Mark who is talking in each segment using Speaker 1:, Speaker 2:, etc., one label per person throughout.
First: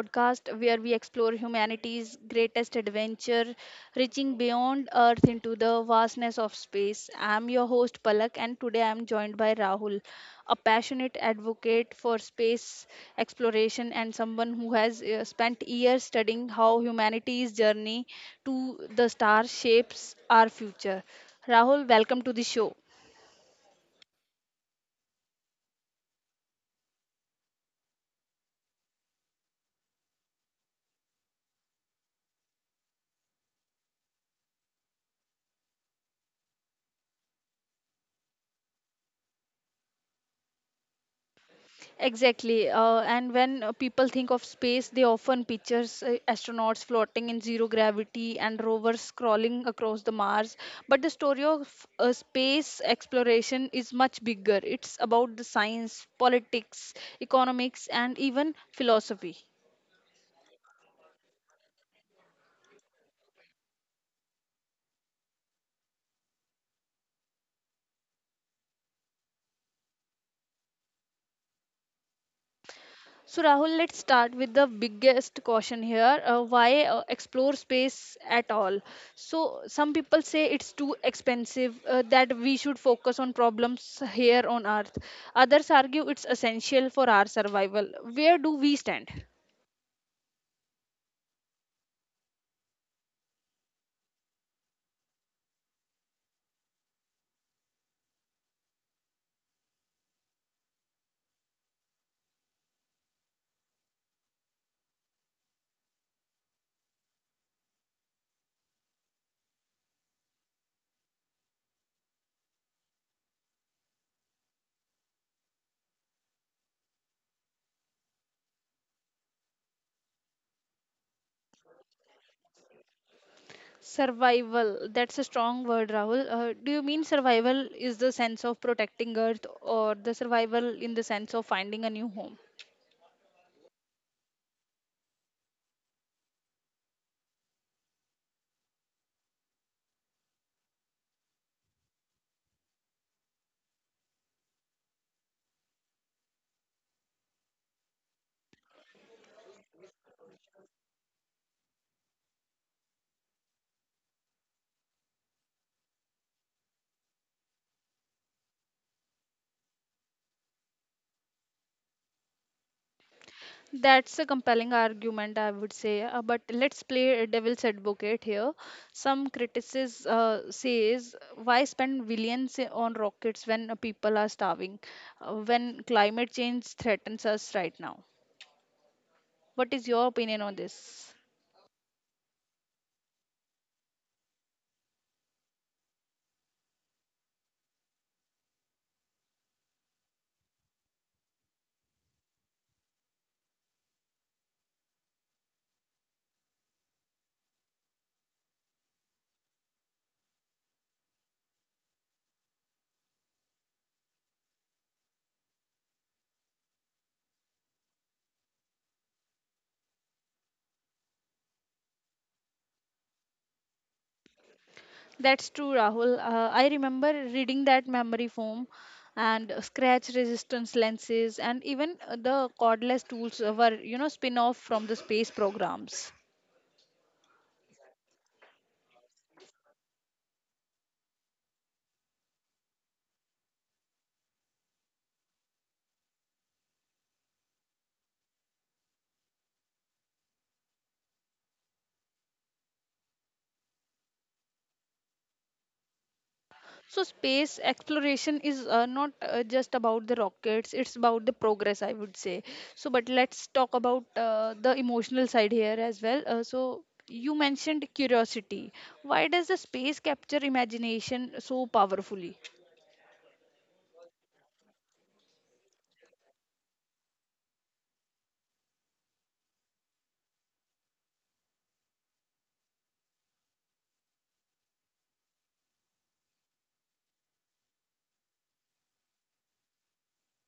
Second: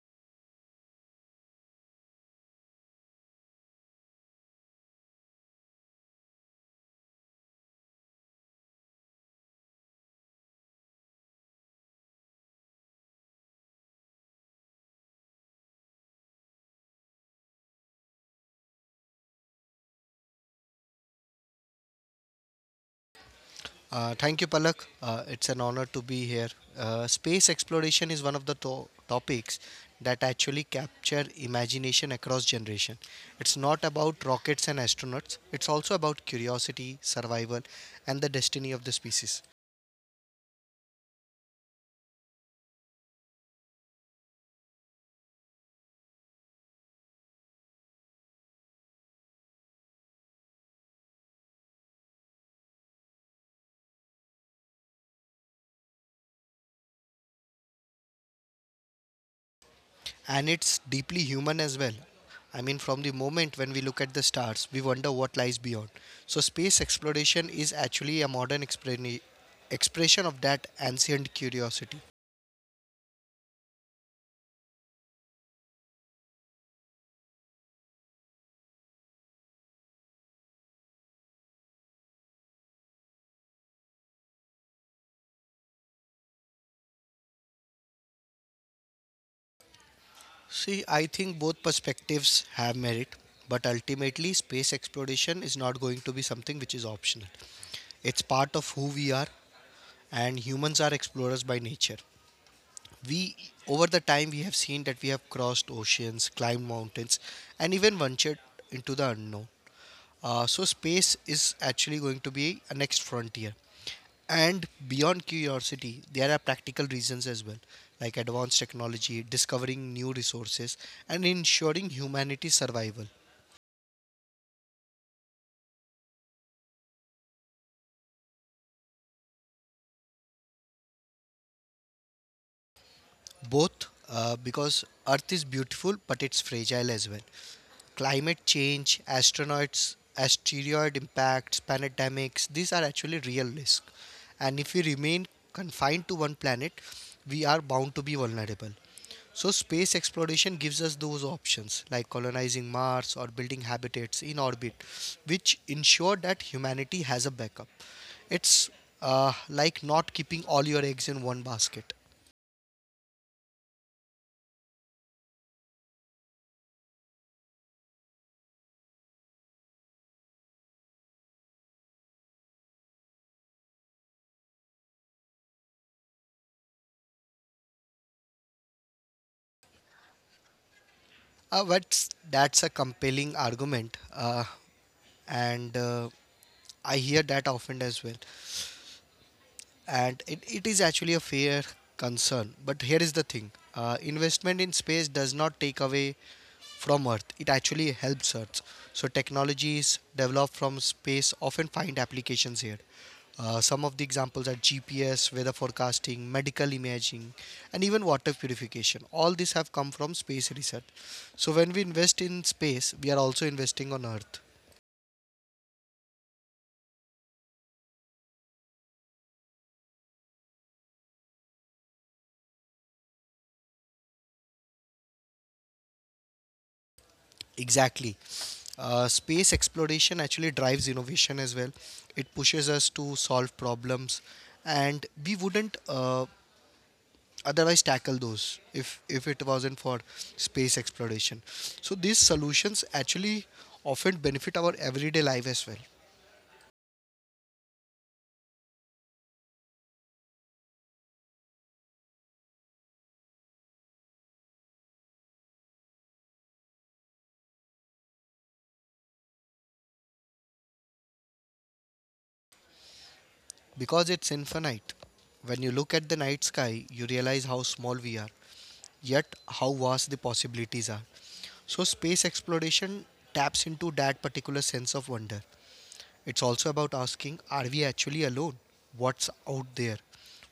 Speaker 1: podcast where we explore humanity's greatest adventure, reaching beyond Earth into the vastness of space. I'm your host, Palak, and today I'm joined by Rahul, a passionate advocate for space exploration and someone who has spent years studying how humanity's journey to the stars shapes our future. Rahul, welcome to the show.
Speaker 2: Thank you, Palak. It's an honor to be here. Space exploration is one of the topics that actually capture imagination across generation. It's not about rockets and astronauts. It's also about curiosity, survival, and the destiny of the species.
Speaker 1: Exactly. And when people think of space, they often pictures astronauts floating in zero gravity and rovers crawling across the Mars. But the story of space exploration is much bigger. It's about the science, politics, economics, and even philosophy.
Speaker 2: And it's deeply human as well. I mean, from the moment when we look at the stars, we wonder what lies beyond. So, space exploration is actually a modern expression of that ancient curiosity.
Speaker 1: So, Rahul, let's start with the biggest caution here. Why explore space at all? So, some people say it's too expensive, that we should focus on problems here on Earth. Others argue it's essential for our survival. Where do we stand?
Speaker 2: See, I think both perspectives have merit, but ultimately, space exploration is not going to be something which is optional. It's part of who we are, and humans are explorers by nature. We, Over the time, we have seen that we have crossed oceans, climbed mountains, and even ventured into the unknown. So, space is actually going to be a next frontier. And beyond curiosity, there are practical reasons as well, like advanced technology, discovering new resources, and ensuring humanity's survival.
Speaker 1: Survival, that's a strong word, Rahul. Do you mean survival is the sense of protecting Earth or the survival in the sense of finding a new home?
Speaker 2: Both, because Earth is beautiful, but it's fragile as well. Climate change, astronauts, asteroid impacts, pandemics, these are actually real risks. And if we remain confined to one planet, we are bound to be vulnerable. So, space exploration gives us those options like colonizing Mars or building habitats in orbit, which ensure that humanity has a backup. It's like not keeping all your eggs in one basket.
Speaker 1: That's a compelling argument, I would say. But let's play a devil's advocate here. Some critics says, why spend billions on rockets when people are starving, when climate change threatens us right now? What is your opinion on this?
Speaker 2: But that's a compelling argument, and I hear that often as well. And it is actually a fair concern, but here is the thing. Investment in space does not take away from Earth, it actually helps Earth. So technologies developed from space often find applications here. Some of the examples are GPS, weather forecasting, medical imaging, and even water purification. All these have come from space research. So when we invest in space, we are also investing on Earth.
Speaker 1: That's true, Rahul. I remember reading that memory foam and scratch resistance lenses and even the cordless tools were, you know, spin off from the space programs.
Speaker 2: Exactly. Space exploration actually drives innovation as well. It pushes us to solve problems, and we wouldn't otherwise tackle those if it wasn't for space exploration. So these solutions actually often benefit our everyday life as well.
Speaker 1: So space exploration is not just about the rockets, it's about the progress, I would say. So, but let's talk about the emotional side here as well. You mentioned curiosity. Why does the space capture imagination so powerfully?
Speaker 2: Because it's infinite. When you look at the night sky, you realize how small we are, yet how vast the possibilities are. So space exploration taps into that particular sense of wonder. It's also about asking, are we actually alone? What's out there?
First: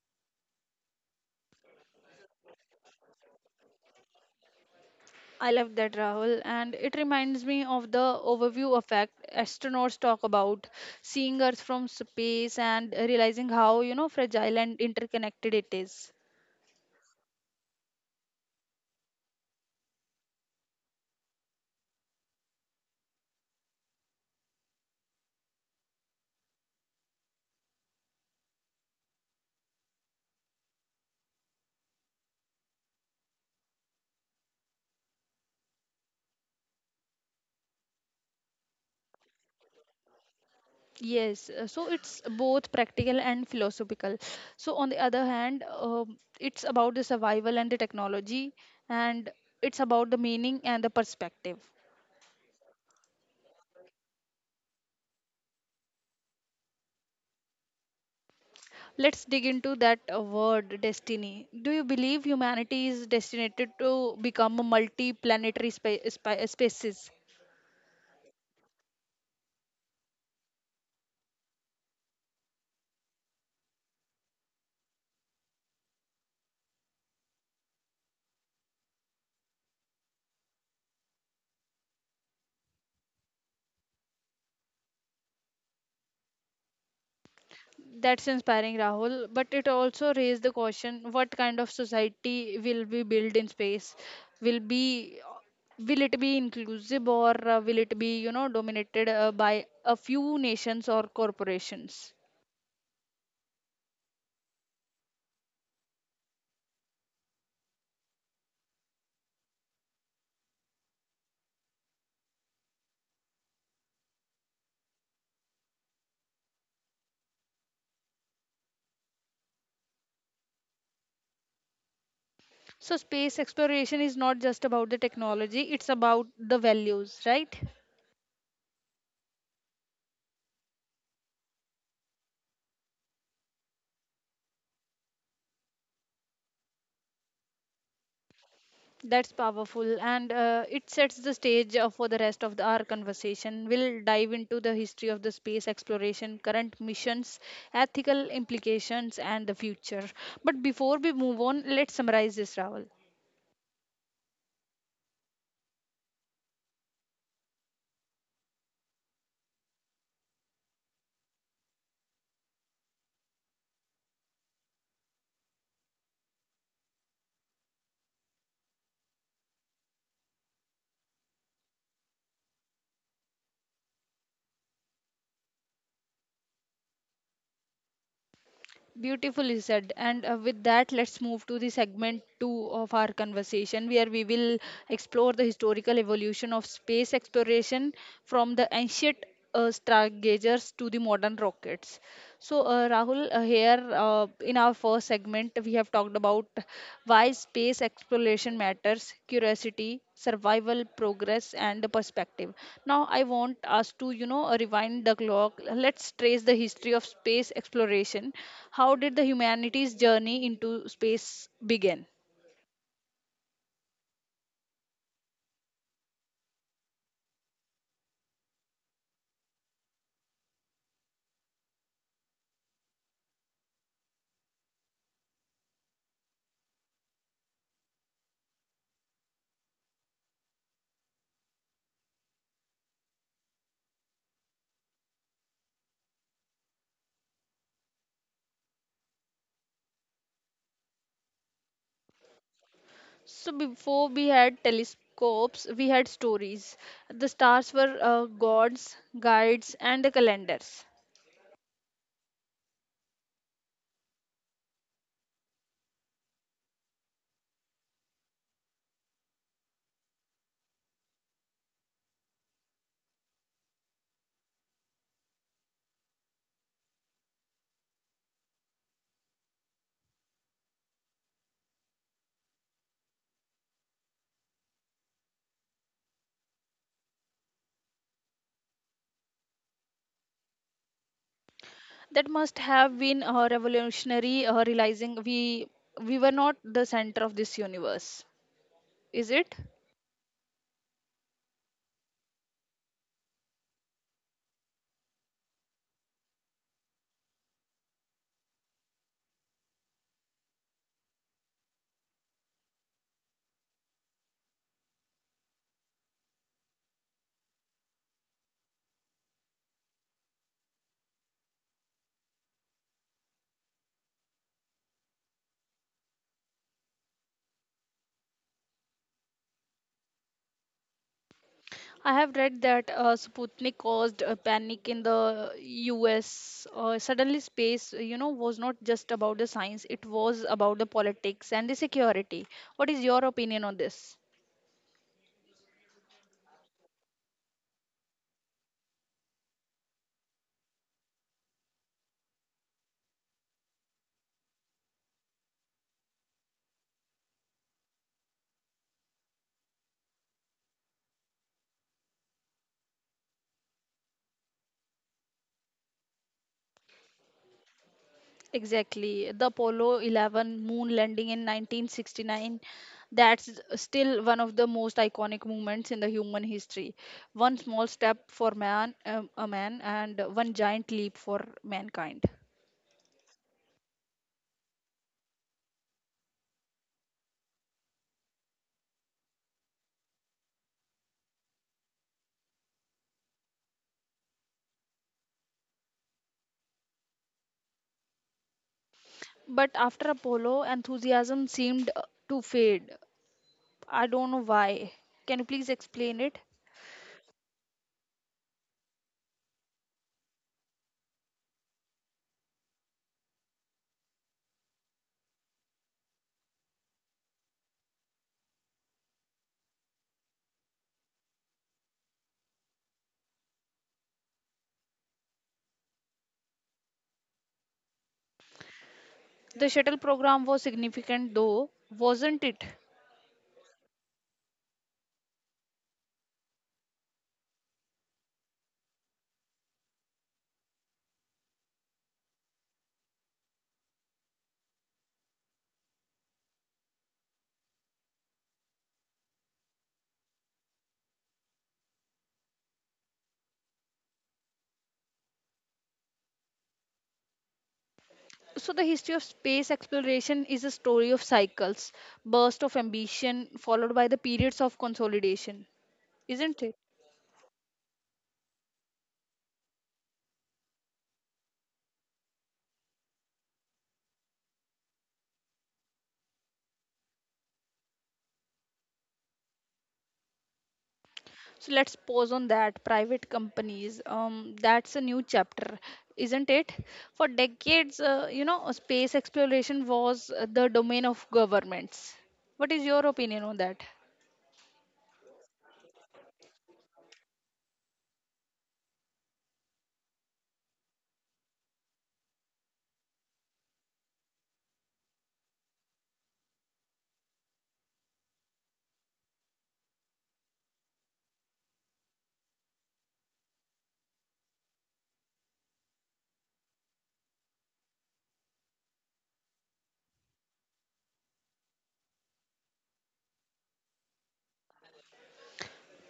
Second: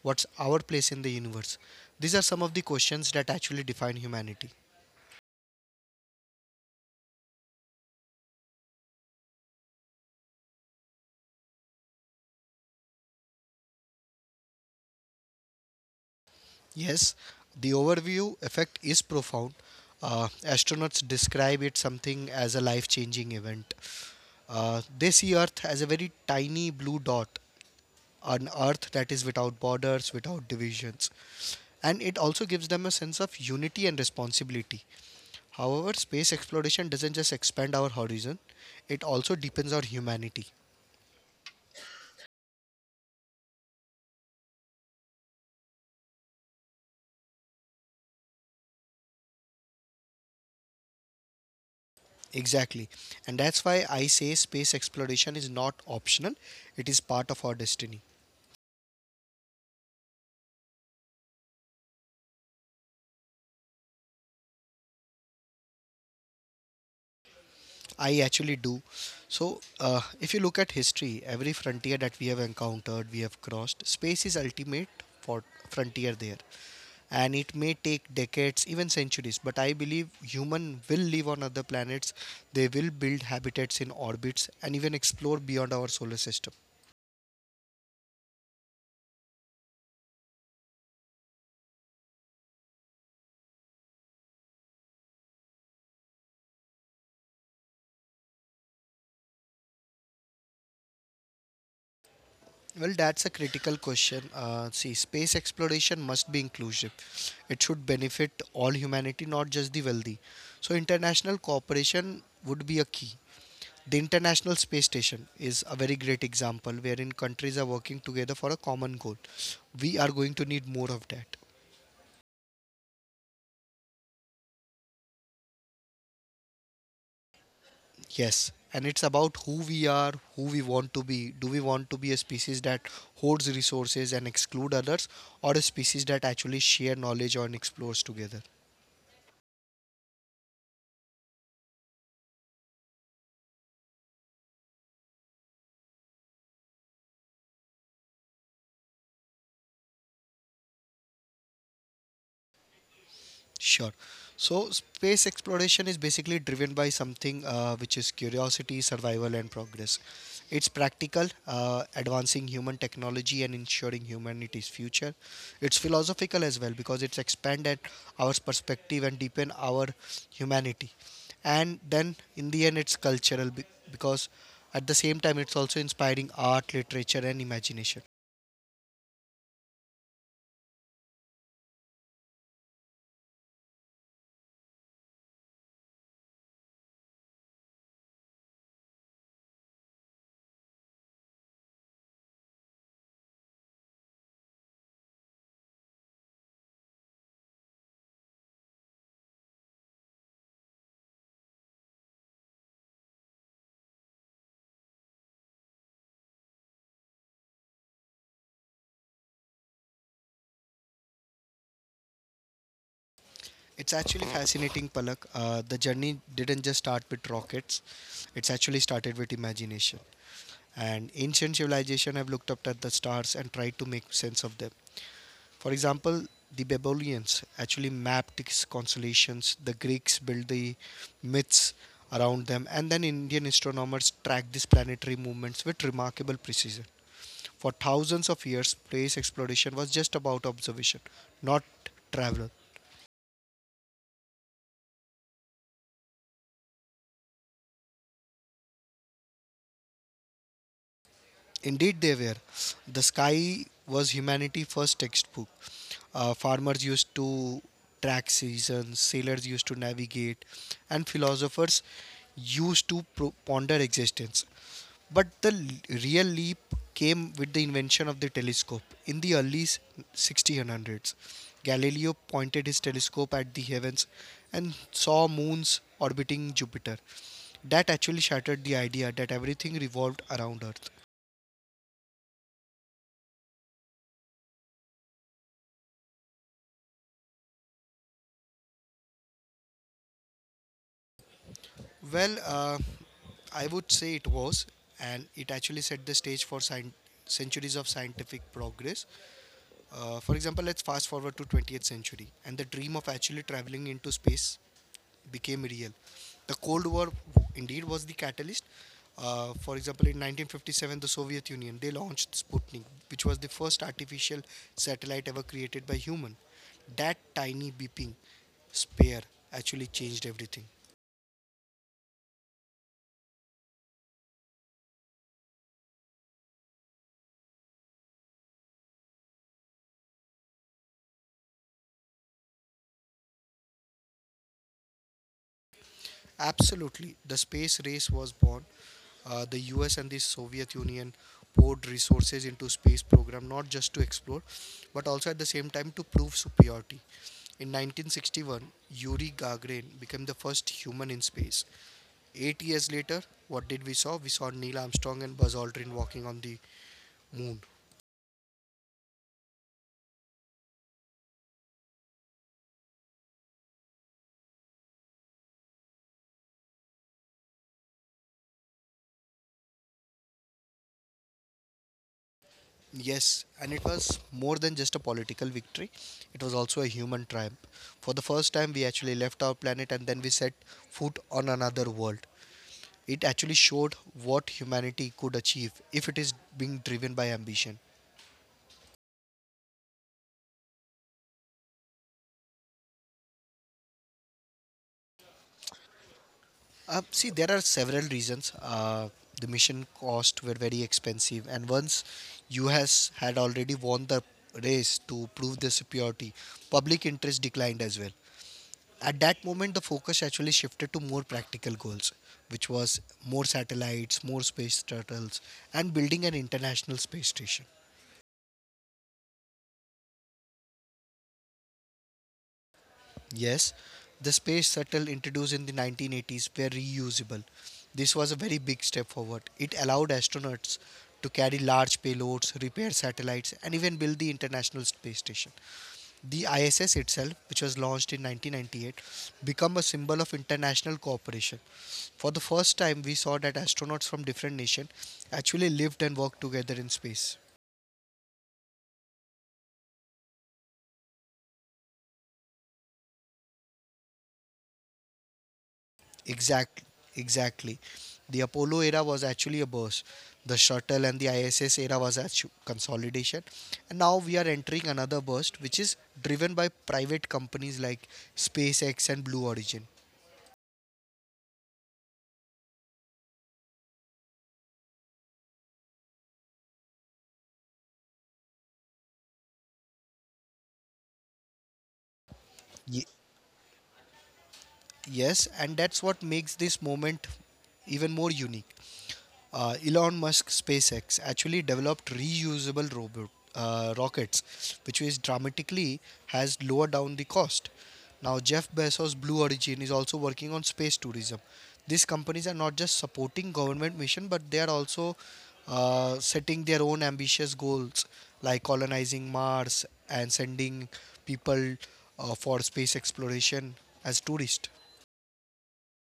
Speaker 2: What's our place in the universe? These are some of the questions that actually define humanity.
Speaker 1: I love that, Rahul, and it reminds me of the overview effect astronauts talk about, seeing Earth from space and realizing how you know fragile and interconnected it is.
Speaker 2: Yes, the overview effect is profound. Astronauts describe it something as a life-changing event. They see Earth as a very tiny blue dot, an Earth that is without borders, without divisions, and it also gives them a sense of unity and responsibility. However, space exploration doesn't just expand our horizon, it also deepens our humanity.
Speaker 1: Yes, so it's both practical and philosophical. So, on the other hand, it's about the survival and the technology, and it's about the meaning and the perspective.
Speaker 2: Exactly. And that's why I say space exploration is not optional, it is part of our destiny.
Speaker 1: Let's dig into that word destiny. Do you believe humanity is destined to become a multi planetary species?
Speaker 2: I actually do. So, if you look at history, every frontier that we have encountered, we have crossed. Space is ultimate for frontier there, and it may take decades, even centuries, but I believe human will live on other planets. They will build habitats in orbits and even explore beyond our solar system.
Speaker 1: That's inspiring, Rahul. But it also raised the question what kind of society will we build in space? Will be will it be inclusive or will it be you know dominated by a few nations or corporations?
Speaker 2: Well, that's a critical question. See, space exploration must be inclusive. It should benefit all humanity, not just the wealthy. So, international cooperation would be a key. The International Space Station is a very great example wherein countries are working together for a common goal. We are going to need more of that.
Speaker 1: So space exploration is not just about the technology, it's about the values, right?
Speaker 2: Yes. And it's about who we are, who we want to be. Do we want to be a species that hoards resources and exclude others, or a species that actually share knowledge and explores together?
Speaker 1: That's powerful, and it sets the stage for the rest of the, our conversation. We'll dive into the history of the space exploration, current missions, ethical implications, and the future. But before we move on, let's summarize this, Raval.
Speaker 2: Sure. So, space exploration is basically driven by something which is curiosity, survival, and progress. It's practical, advancing human technology and ensuring humanity's future. It's philosophical as well because it's expanded our perspective and deepen our humanity. And then, in the end, it's cultural because at the same time, it's also inspiring art, literature, and imagination.
Speaker 1: Beautifully said. And With that, let's move to the segment two of our conversation, where we will explore the historical evolution of space exploration from the ancient stargazers to the modern rockets. Rahul, here in our first segment, we have talked about why space exploration matters, curiosity, survival, progress, and the perspective. Now, I want us to, you know, rewind the clock. Let's trace the history of space exploration. How did the humanity's journey into space begin?
Speaker 2: It's actually fascinating, Palak. The journey didn't just start with rockets. It's actually started with imagination. And ancient civilization have looked up at the stars and tried to make sense of them. For example, the Babylonians actually mapped its constellations. The Greeks built the myths around them. And then Indian astronomers tracked these planetary movements with remarkable precision. For thousands of years, space exploration was just about observation, not travel.
Speaker 1: So before we had telescopes, we had stories. The stars were gods, guides, and the calendars.
Speaker 2: Indeed, they were. The sky was humanity's first textbook. Farmers used to track seasons, sailors used to navigate, and philosophers used to ponder existence. But the real leap came with the invention of the telescope in the early 1600s. Galileo pointed his telescope at the heavens and saw moons orbiting Jupiter. That actually shattered the idea that everything revolved around Earth.
Speaker 1: That must have been revolutionary, realizing we were not the center of this universe, is it?
Speaker 2: Well, I would say it was, and it actually set the stage for centuries of scientific progress. For example, let's fast forward to 20th century, and the dream of actually traveling into space became real. The Cold War indeed was the catalyst. For example, in 1957, the Soviet Union they launched Sputnik, which was the first artificial satellite ever created by human. That tiny beeping spare actually changed everything.
Speaker 1: I have read that sputnik caused a panic in the us. Suddenly space you know was not just about the science, it was about the politics and the security. What is your opinion on this?
Speaker 2: Absolutely, the space race was born. The US and the Soviet Union poured resources into space program, not just to explore but also at the same time to prove superiority. In 1961, Yuri Gagarin became the first human in space. 8 years later, what did we saw? We saw Neil Armstrong and Buzz Aldrin walking on the moon.
Speaker 1: Exactly. The Apollo 11 moon landing in 1969, that's still one of the most iconic moments in the human history. One small step for man, a man, and one giant leap for mankind.
Speaker 2: Yes, and it was more than just a political victory. It was also a human triumph. For the first time, we actually left our planet and then we set foot on another world. It actually showed what humanity could achieve if it is being driven by ambition.
Speaker 1: But after Apollo, enthusiasm seemed to fade. I don't know why. Can you please explain it?
Speaker 2: See, there are several reasons. The mission costs were very expensive, and once U.S. had already won the race to prove their superiority, public interest declined as well. At that moment, the focus actually shifted to more practical goals, which was more satellites, more space shuttles, and building an international space station.
Speaker 1: The shuttle program was significant though, wasn't it?
Speaker 2: Yes, the space shuttle introduced in the 1980s were reusable. This was a very big step forward. It allowed astronauts to carry large payloads, repair satellites, and even build the International Space Station. The ISS itself, which was launched in 1998, became a symbol of international cooperation. For the first time, we saw that astronauts from different nations actually lived and worked together in space.
Speaker 1: So, the history of space exploration is a story of cycles, burst of ambition, followed by the periods of consolidation, isn't it?
Speaker 2: Exactly, exactly. The Apollo era was actually a burst. The shuttle and the ISS era was actually consolidation. And now we are entering another burst, which is driven by private companies like SpaceX and Blue Origin.
Speaker 1: So, let's pause on that. Private companies, that's a new chapter, isn't it? For decades, you know, space exploration was the domain of governments. What is your
Speaker 2: Ye-
Speaker 1: opinion on that?
Speaker 2: yes, and that's what makes this moment even more unique. Elon Musk SpaceX actually developed reusable robot rockets, which is dramatically has lowered down the cost. Now Jeff Bezos Blue Origin is also working on space tourism. These companies are not just supporting government mission, but they are also setting their own ambitious goals like colonizing Mars and sending people for space exploration as tourists.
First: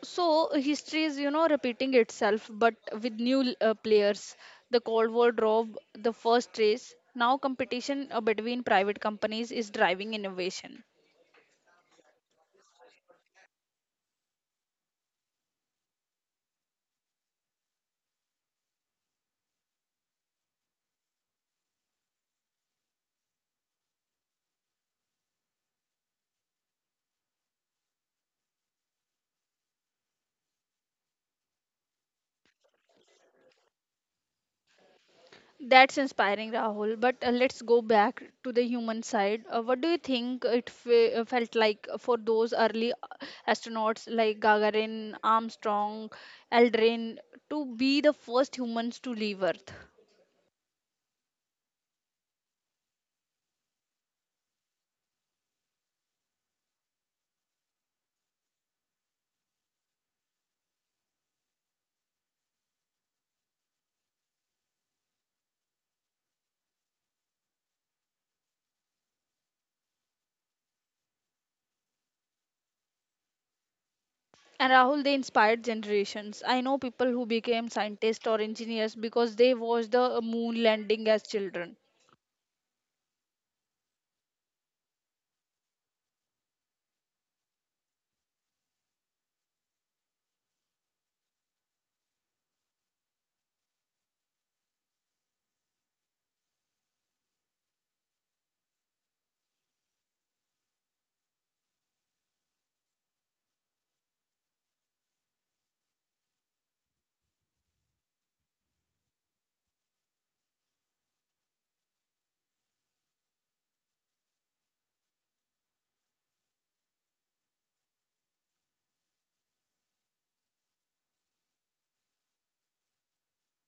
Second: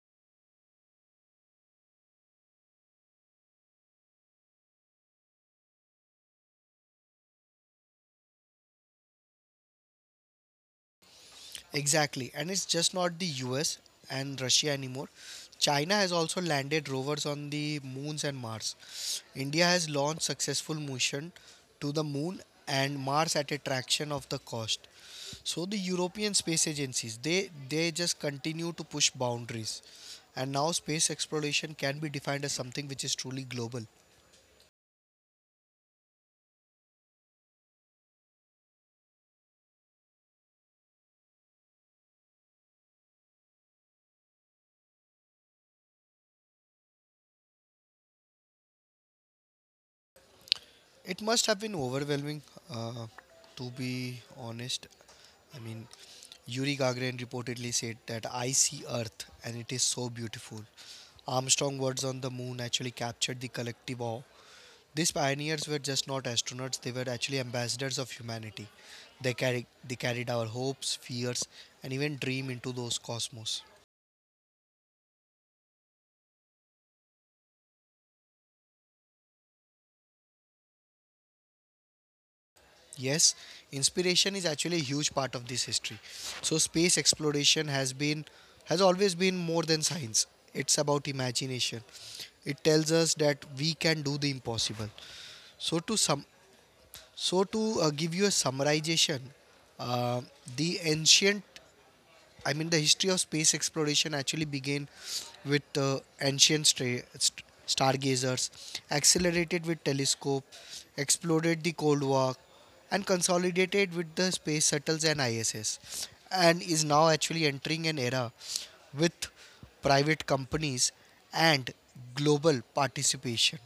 Speaker 1: So history is, you know, repeating itself, but with new players. The Cold War drove the first race. Now competition between private companies is driving innovation.
Speaker 2: Exactly, and it's just not the US and Russia anymore. China has also landed rovers on the moons and Mars. India has launched successful mission to the moon and Mars at a fraction of the cost. So the European space agencies they just continue to push boundaries. And now space exploration can be defined as something which is truly global.
Speaker 1: That's inspiring, Rahul. But let's go back to the human side. What do you think it felt like for those early astronauts like Gagarin, Armstrong, Aldrin to be the first humans to leave Earth?
Speaker 2: It must have been overwhelming, uh, to be honest. I mean, Yuri Gagarin reportedly said that I see Earth and it is so beautiful. Armstrong's words on the moon actually captured the collective awe. These pioneers were just not astronauts, they were actually ambassadors of humanity. They carried our hopes, fears, and even dream into those cosmos.
Speaker 1: And Rahul, they inspired generations. I know people who became scientists or engineers because they watched the moon landing as children.
Speaker 2: Yes, inspiration is actually a huge part of this history. So space exploration has always been more than science. It's about imagination. It tells us that we can do the impossible. So to some so to give you a summarization, uh, the ancient I mean, the history of space exploration actually began with ancient stargazers, accelerated with telescope, exploded the Cold War, and consolidated with the space shuttles and ISS, and is now actually entering an era with private companies and global participation.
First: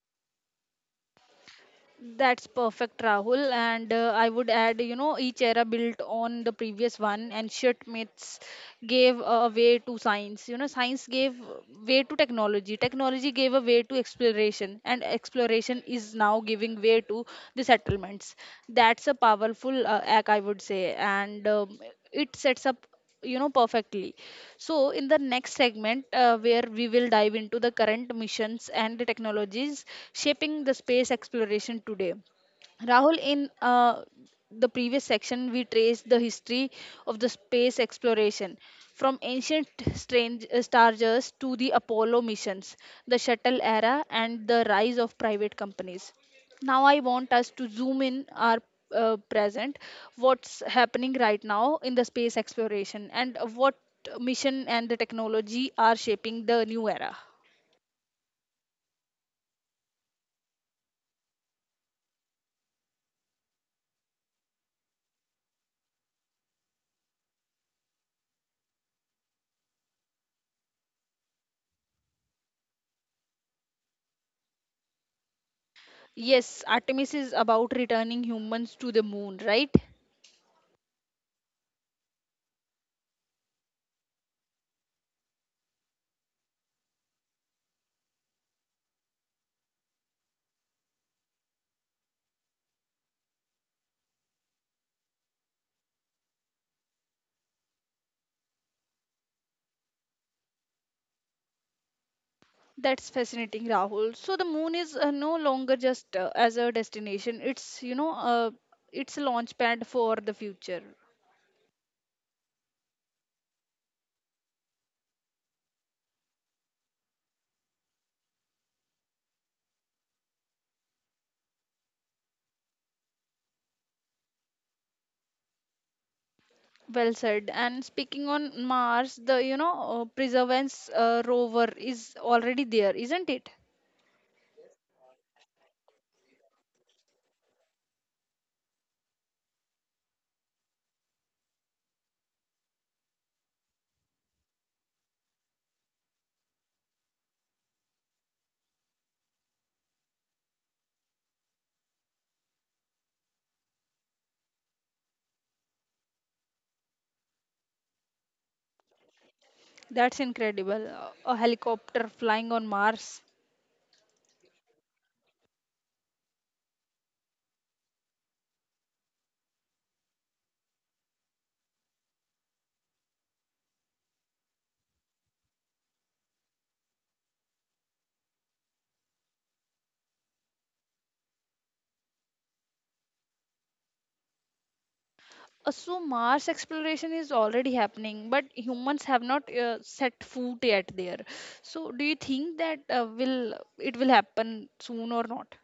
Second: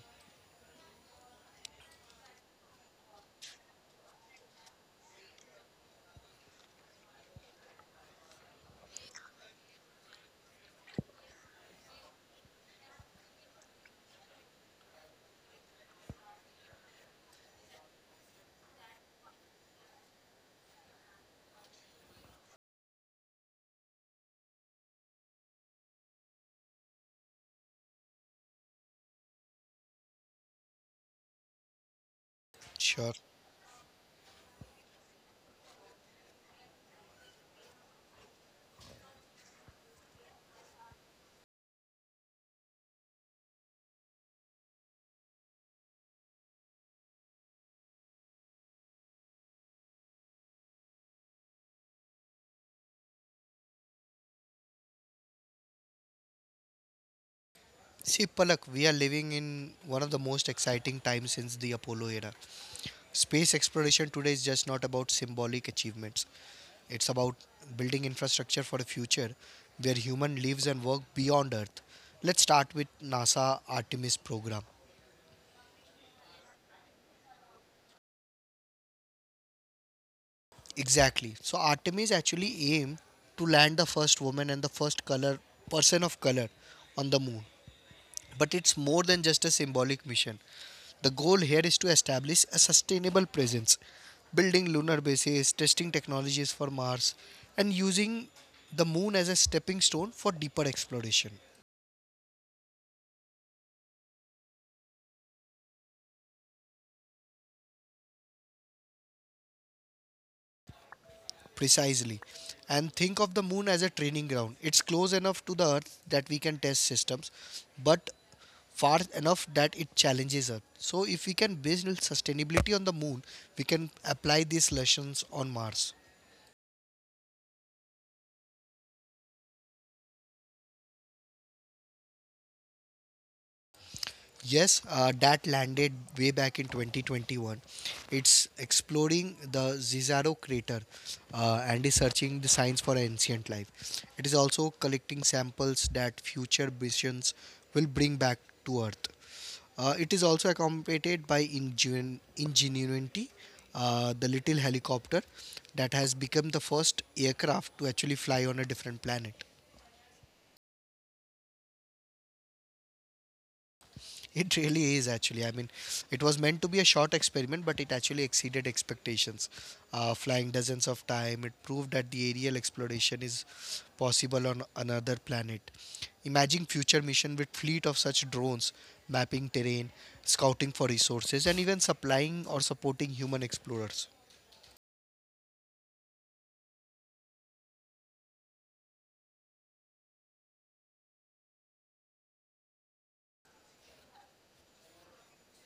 Speaker 1: That's perfect, Rahul. And I would add, you know, each era built on the previous one, and shit myths gave a way to science. You know, science gave way to technology. Technology gave a way to exploration, and exploration is now giving way to the settlements. That's a powerful act, I would say, and it sets up you know perfectly. So, in the next segment, where we will dive into the current missions and the technologies shaping the space exploration today.
Speaker 2: Sure.
Speaker 1: Rahul, in the previous section, we traced the history of the space exploration from ancient stargers to the Apollo missions, the shuttle era, and the rise of private companies. Now I want us to zoom in our present. What's happening right now in the space exploration, and what mission and the technology are shaping the new era?
Speaker 2: See, Palak, we are living in one of the most exciting times since the Apollo era. Space exploration today is just not about symbolic achievements. It's about building infrastructure for a future where human lives and work beyond Earth. Let's start with NASA Artemis program.
Speaker 1: Yes, artemis is about returning humans to the moon, right?
Speaker 2: Exactly. So Artemis actually aimed to land the first woman and the first color person of color on the moon. But it's more than just a symbolic mission. The goal here is to establish a sustainable presence, building lunar bases, testing technologies for Mars, and using the moon as a stepping stone for deeper exploration.
Speaker 1: That's fascinating, rahul. So the moon is no longer just as a destination, it's you know it's a launch pad for the future.
Speaker 2: Precisely. And think of the moon as a training ground. It's close enough to the Earth that we can test systems, but far enough that it challenges us. So, if we can build sustainability on the moon, we can apply these lessons on Mars.
Speaker 1: Well said. And speaking on Mars, the you know Perseverance rover is already there, isn't it?
Speaker 2: Yes, that landed way back in 2021. It's exploring the Zizaro crater and is searching the signs for ancient life. It is also collecting samples that future missions will bring back to Earth. It is also accompanied by Ingenuity, the little helicopter that has become the first aircraft to actually fly on a different planet.
Speaker 1: That's incredible. A helicopter flying on Mars.
Speaker 2: It really is actually. I mean, it was meant to be a short experiment, but it actually exceeded expectations. Flying dozens of times, it proved that the aerial exploration is possible on another planet. Imagine future mission with fleet of such drones, mapping terrain, scouting for resources, and even supplying or supporting human explorers.
Speaker 1: So Mars exploration is already happening, but humans have not set foot yet there. So do you think that will it will happen soon or not?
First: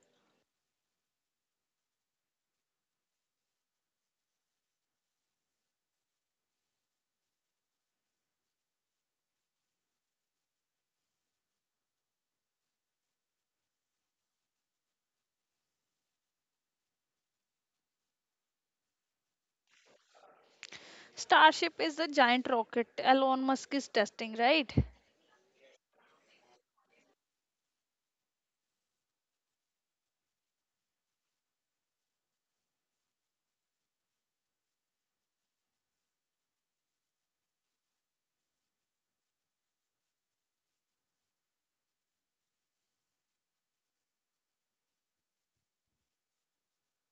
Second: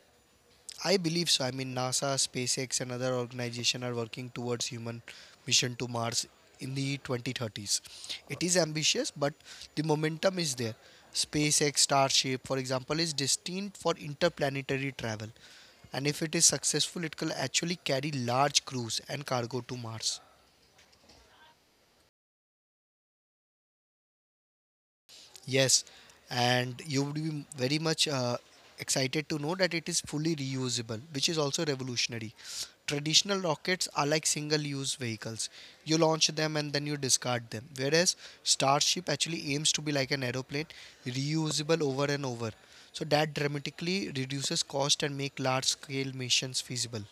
Speaker 2: I believe so. I mean, NASA, SpaceX, and other organizations are working towards human mission to Mars in the 2030s. It is ambitious, but the momentum is there. SpaceX Starship, for example, is destined for interplanetary travel, and if it is successful, it will actually carry large crews and cargo to Mars.
Speaker 1: Starship is the giant rocket Elon Musk is testing, right?
Speaker 2: Yes, and you would be very much excited to know that it is fully reusable, which is also revolutionary. Traditional rockets are like single use vehicles. You launch them and then you discard them. Whereas Starship actually aims to be like an aeroplane, reusable over and over. So that dramatically reduces cost and make large scale missions feasible.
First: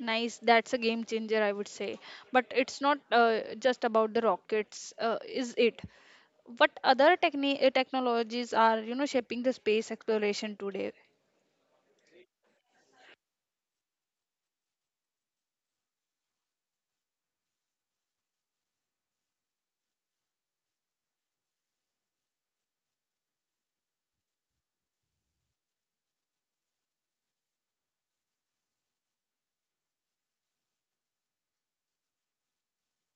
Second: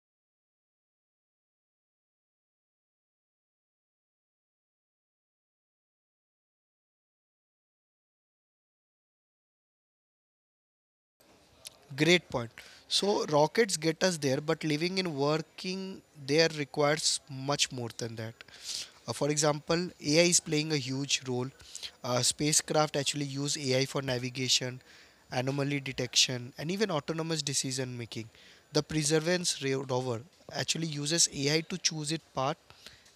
Speaker 1: Nice. That's a game changer, I would say. But it's not just about the rockets, is it? What other technologies are you know shaping the space exploration today?
Speaker 2: Great point. So rockets get us there, but living and working there requires much more than that. For example, AI is playing a huge role. Spacecraft actually use AI for navigation, anomaly detection, and even autonomous decision making. The Perseverance rover actually uses AI to choose its path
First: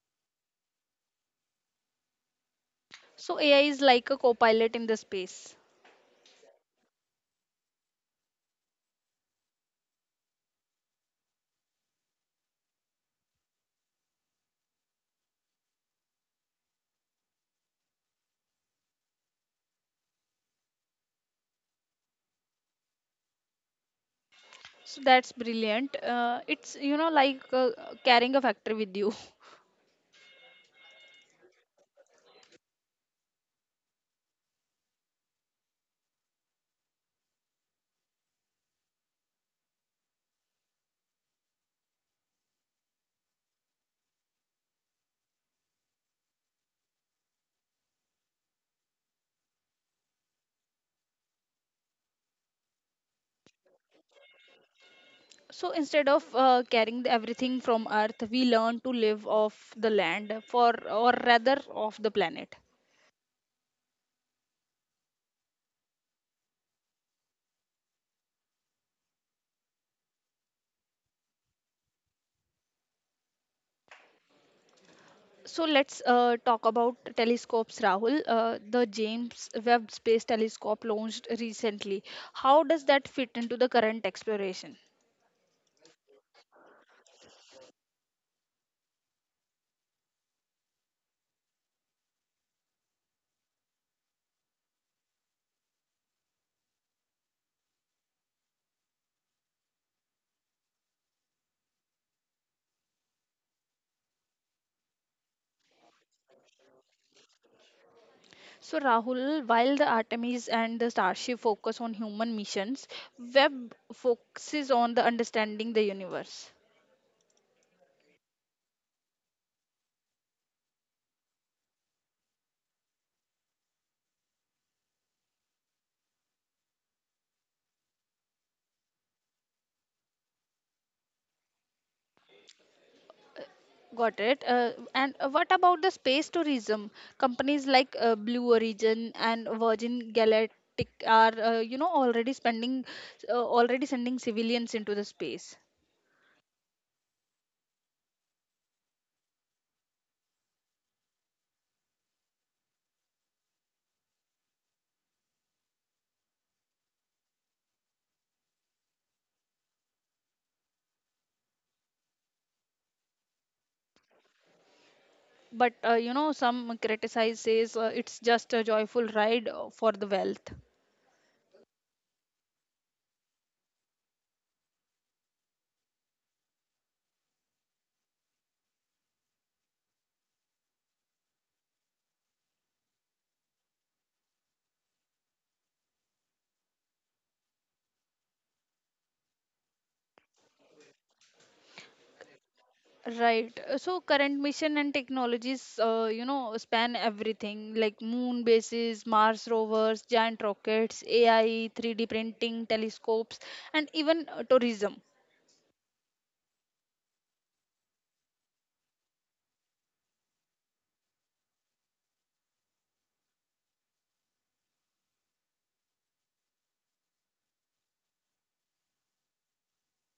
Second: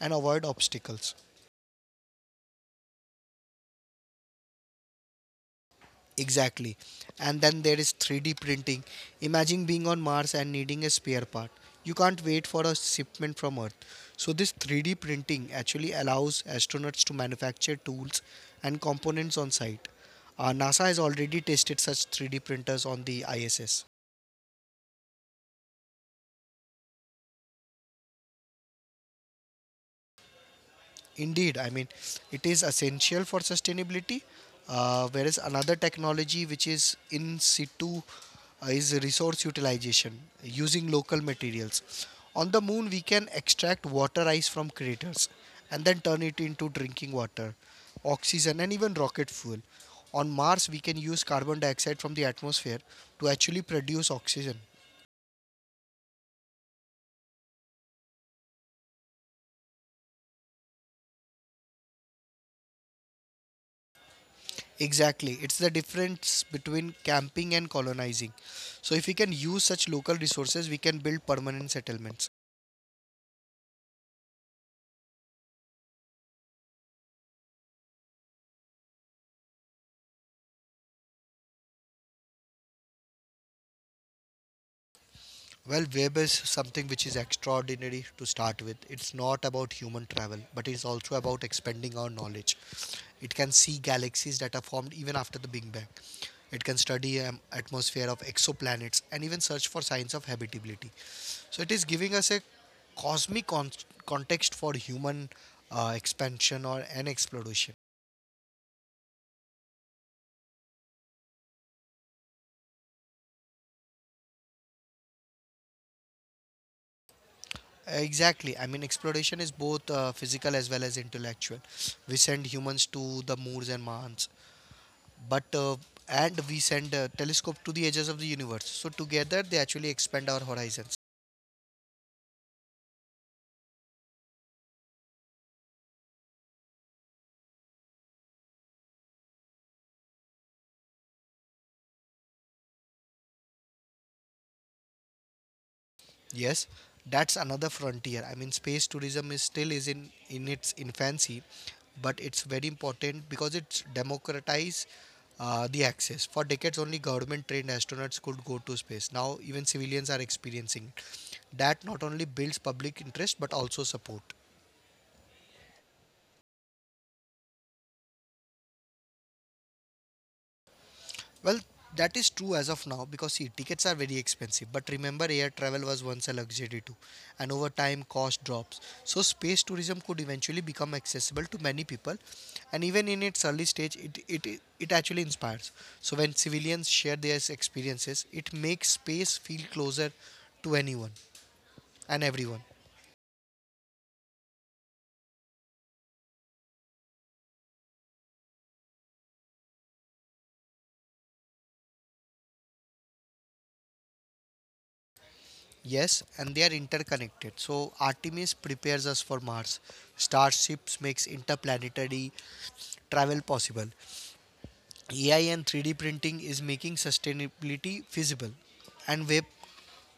Speaker 2: and avoid obstacles.
Speaker 1: So AI is like a co-pilot in the space.
Speaker 2: Exactly. And then there is 3D printing. Imagine being on Mars and needing a spare part. You can't wait for a shipment from Earth. So, this 3D printing actually allows astronauts to manufacture tools and components on site. NASA has already tested such 3D printers on the ISS.
Speaker 1: So that's brilliant. It's you know like carrying a factory with you.
Speaker 2: Indeed, I mean, it is essential for sustainability. Whereas another technology which is in situ is resource utilization using local materials. On the moon, we can extract water ice from craters and then turn it into drinking water, oxygen, and even rocket fuel. On Mars, we can use carbon dioxide from the atmosphere to actually produce oxygen.
Speaker 1: So instead of carrying the everything from Earth, we learn to live off the land, for or rather off the planet.
Speaker 2: Exactly. It's the difference between camping and colonizing. So, if we can use such local resources, we can build permanent settlements.
Speaker 1: So let's talk about telescopes, Rahul. The James Webb Space Telescope launched recently. How does that fit into the current exploration?
Speaker 2: Well, web is something which is extraordinary to start with. It's not about human travel, but it's also about expanding our knowledge. It can see galaxies that are formed even after the Big Bang. It can study atmosphere of exoplanets and even search for signs of habitability. So, it is giving us a cosmic con- context for human expansion or an exploration.
Speaker 1: So, Rahul, while the Artemis and the Starship focus on human missions, Webb focuses on the understanding the universe.
Speaker 2: Exactly. I mean, exploration is both physical as well as intellectual. We send humans to the moons and Mars, but and we send a telescope to the edges of the universe. So together, they actually expand our horizons.
Speaker 1: Got it. And what about the space tourism? Companies like Blue Origin and Virgin Galactic are, you know, already spending, already sending civilians into the space.
Speaker 2: Yes, that's another frontier. I mean, space tourism is still is in its infancy, but it's very important because it's democratize the access. For decades, only government-trained astronauts could go to space. Now, even civilians are experiencing. It. That not only builds public interest but also support.
Speaker 1: But you know, some criticize says it's just a joyful ride for the wealth.
Speaker 2: Well, that is true as of now because see, tickets are very expensive. But remember, air travel was once a luxury too, and over time, cost drops. So, space tourism could eventually become accessible to many people, and even in its early stage, it actually inspires. So, when civilians share their experiences, it makes space feel closer to anyone and everyone.
Speaker 1: Right. So current mission and technologies, you know, span everything like moon bases, Mars rovers, giant rockets, AI, 3D printing, telescopes, and even tourism.
Speaker 2: Yes, and they are interconnected. So Artemis prepares us for Mars. Starships makes interplanetary travel possible. AI and 3D printing is making sustainability feasible and web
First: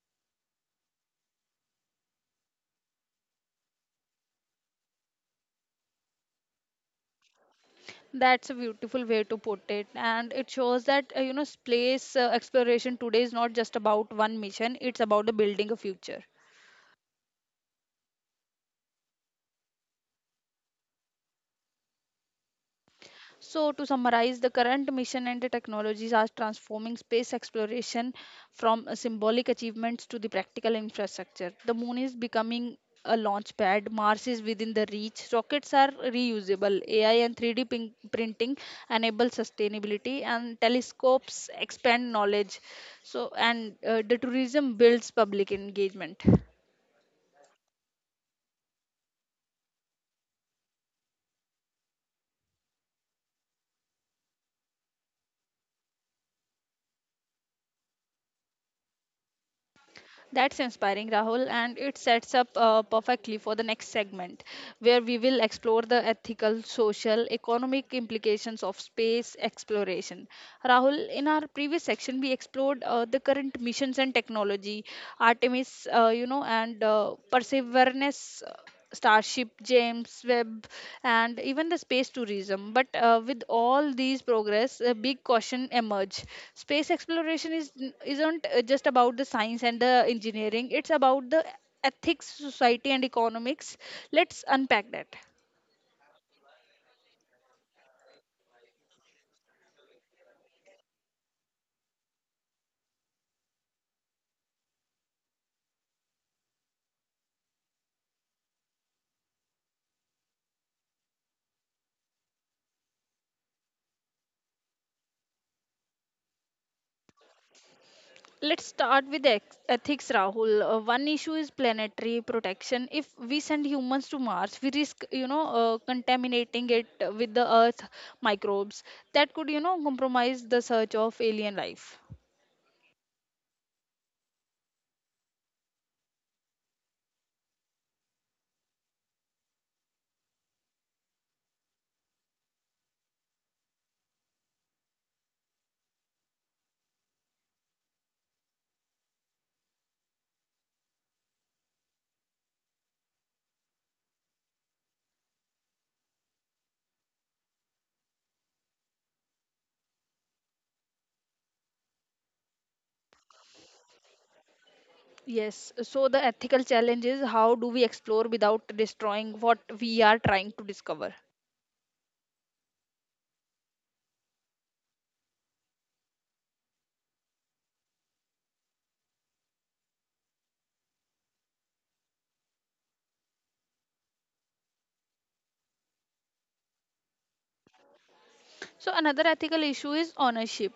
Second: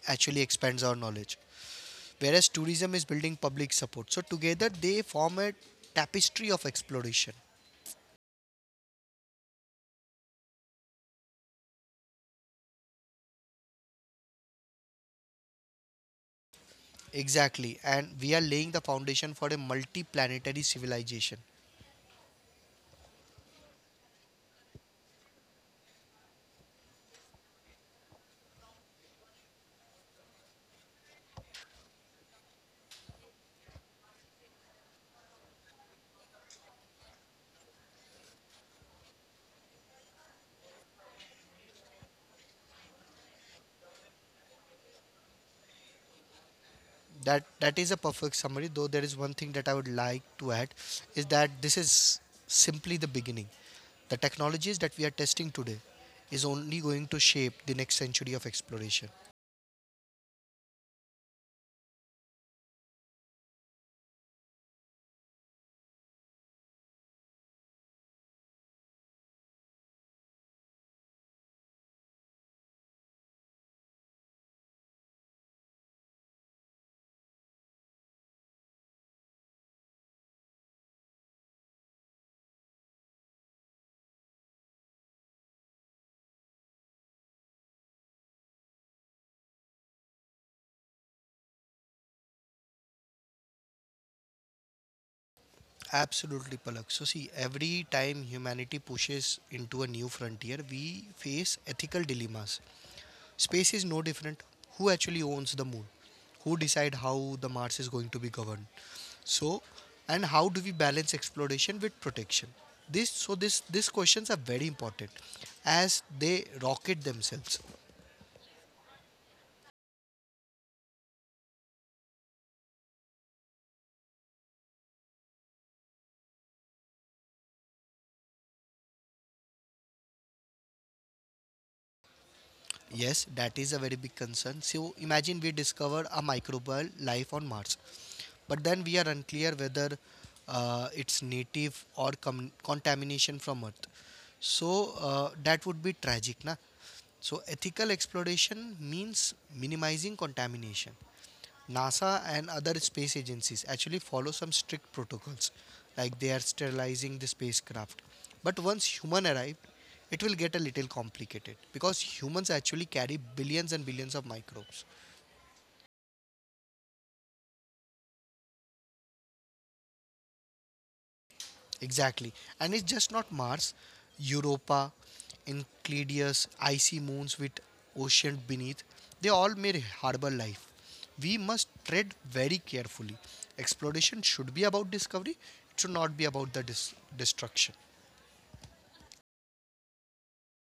Speaker 2: actually expands our knowledge. Whereas tourism is building public support. So together they form a tapestry of exploration.
Speaker 1: That's a beautiful way to put it, and it shows that you know, space exploration today is not just about one mission; it's about the building a future.
Speaker 2: Exactly. And we are laying the foundation for a multi-planetary civilization.
Speaker 1: So, to summarize, the current mission and the technologies are transforming space exploration from symbolic achievements to the practical infrastructure. The moon is becoming a launch pad, Mars is within the reach, rockets are reusable, AI and printing enable sustainability, and telescopes expand knowledge. So, and the tourism builds public engagement.
Speaker 2: That is a perfect summary, though there is one thing that I would like to add is that this is simply the beginning. The technologies that we are testing today is only going to shape the next century of exploration.
Speaker 1: That's inspiring, Rahul, and it sets up perfectly for the next segment, where we will explore the ethical, social, economic implications of space exploration. Rahul, in our previous section, we explored the current missions and technology, Artemis, and Perseverance, Starship, James Webb, and even the space tourism. But with all these progress, a big caution emerge. Space exploration isn't just about the science and the engineering; it's about the ethics, society, and economics. Let's unpack that.
Speaker 2: Absolutely, Palak. So, see, every time humanity pushes into a new frontier, we face ethical dilemmas. Space is no different. Who actually owns the moon? Who decide how the Mars is going to be governed? So, and how do we balance exploration with protection? This so this these questions are very important as they rocket themselves.
Speaker 1: Let's start with ethics, Rahul. One issue is planetary protection. If we send humans to Mars, we risk, you know, contaminating it with the Earth microbes that could, you know, compromise the search of alien life.
Speaker 2: Yes, that is a very big concern. So imagine we discover a microbial life on Mars, but then we are unclear whether it's native or contamination from Earth. So that would be tragic, na? So ethical exploration means minimizing contamination. NASA and other space agencies actually follow some strict protocols, like they are sterilizing the spacecraft. But once human arrive, it will get a little complicated because humans actually carry billions and billions of microbes.
Speaker 1: Yes, so the ethical challenge is how do we explore without destroying what we are trying to discover?
Speaker 2: Exactly. And it's just not Mars, Europa, Enceladus, icy moons with ocean beneath, they all may harbor life. We must tread very carefully. Exploration should be about discovery, it should not be about the destruction.
Speaker 1: So another ethical issue is ownership.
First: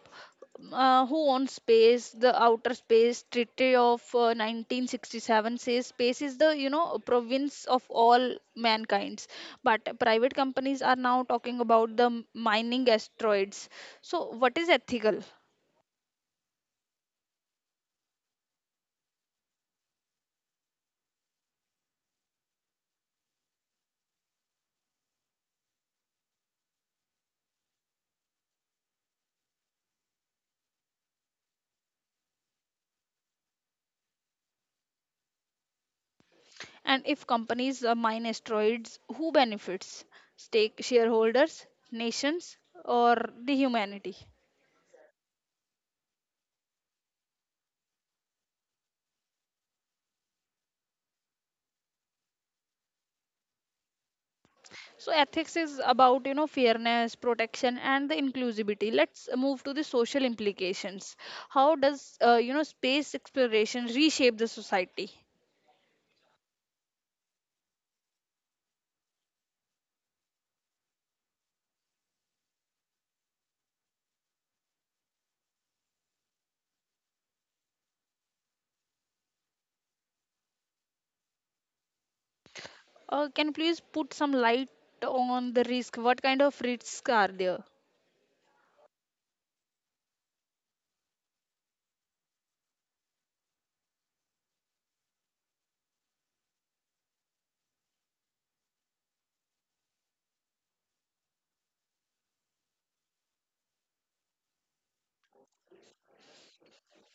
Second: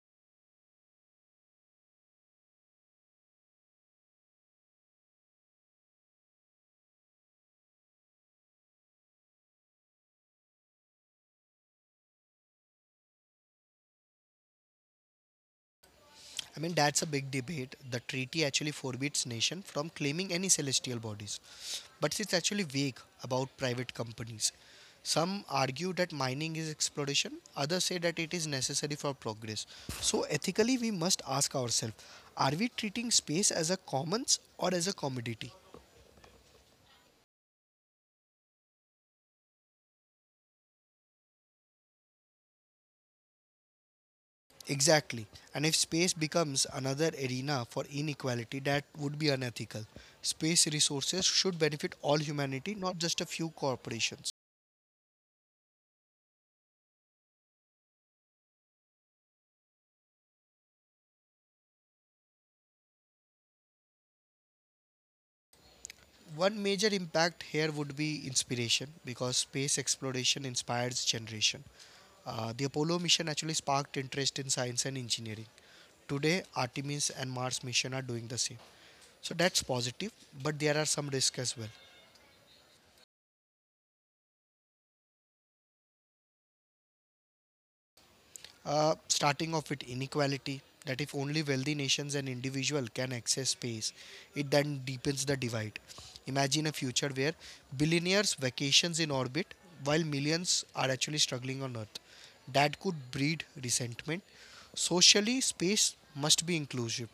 Speaker 1: Who owns space? The outer space treaty of 1967 says space is the province of all mankinds. But private companies are now talking about the mining asteroids. So what is ethical?
Speaker 2: I mean, that's a big debate. The treaty actually forbids nation from claiming any celestial bodies, but it's actually vague about private companies. Some argue that mining is exploration, others say that it is necessary for progress. So, ethically, we must ask ourselves are we treating space as a commons or as a commodity?
Speaker 1: And if companies mine asteroids, who benefits? Stake shareholders, nations, or the humanity?
Speaker 2: Exactly. And if space becomes another arena for inequality, that would be unethical. Space resources should benefit all humanity, not just a few corporations.
Speaker 1: So ethics is about fairness, protection, and the inclusivity. Let's move to the social implications. How does space exploration reshape the society?
Speaker 2: One major impact here would be inspiration because space exploration inspires generation. The Apollo mission actually sparked interest in science and engineering. Today, Artemis and Mars mission are doing the same. So that's positive, but there are some risks as well.
Speaker 1: Can you please put some light on the risk? What kind of risks are there?
Speaker 2: Starting off with inequality, that if only wealthy nations and individuals can access space, it then deepens the divide. Imagine a future where billionaires vacations in orbit while millions are actually struggling on Earth. That could breed resentment. Socially, space must be inclusive.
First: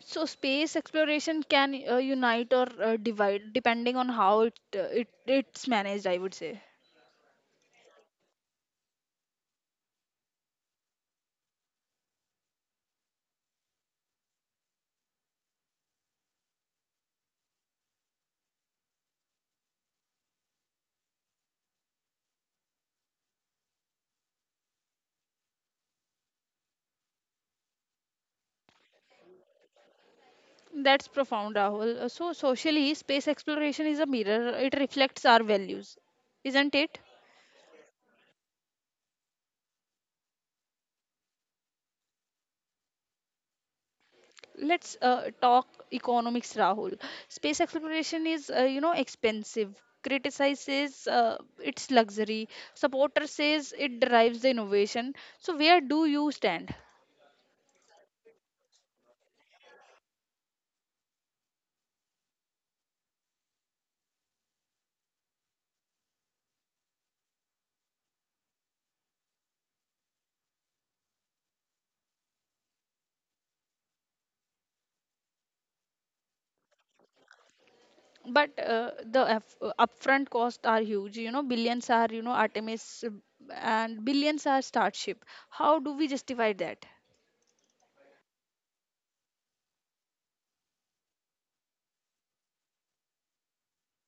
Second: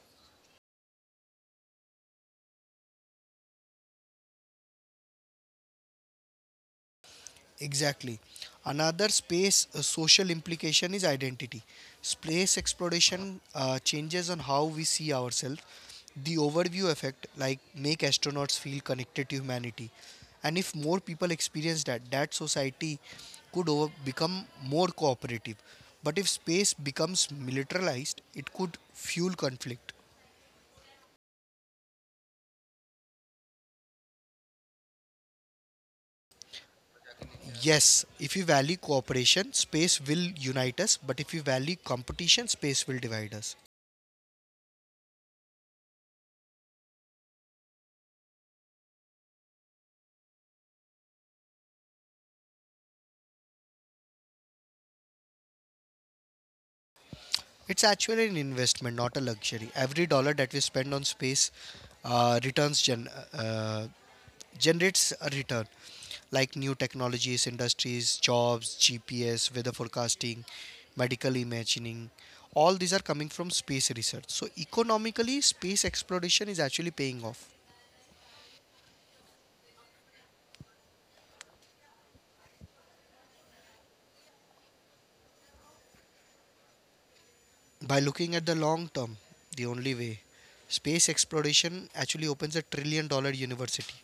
Speaker 1: So space exploration can unite or divide depending on how it's managed, I would say.
Speaker 2: Exactly. Another space social implication is identity. Space exploration changes on how we see ourselves. The overview effect, like make astronauts feel connected to humanity, and if more people experience that, that society could become more cooperative. But if space becomes militarized, it could fuel conflict.
Speaker 1: That's profound, Rahul. So socially, space exploration is a mirror. It reflects our values, isn't it?
Speaker 2: Yes, if we value cooperation, space will unite us. But if we value competition, space will divide us.
Speaker 1: Let's talk economics, Rahul. Space exploration is, expensive. Criticizes its luxury, supporter says it drives the innovation. So where do you stand?
Speaker 2: It's actually an investment, not a luxury. Every dollar that we spend on space uh, returns gen- uh, generates a return, like new technologies, industries, jobs, GPS, weather forecasting, medical imaging. All these are coming from space research. So economically, space exploration is actually paying off
Speaker 1: But upfront costs are huge. Billions are Artemis, and billions are Starship. How do we justify that?
Speaker 2: by looking at the long term. The only way, space exploration actually opens a $1 trillion university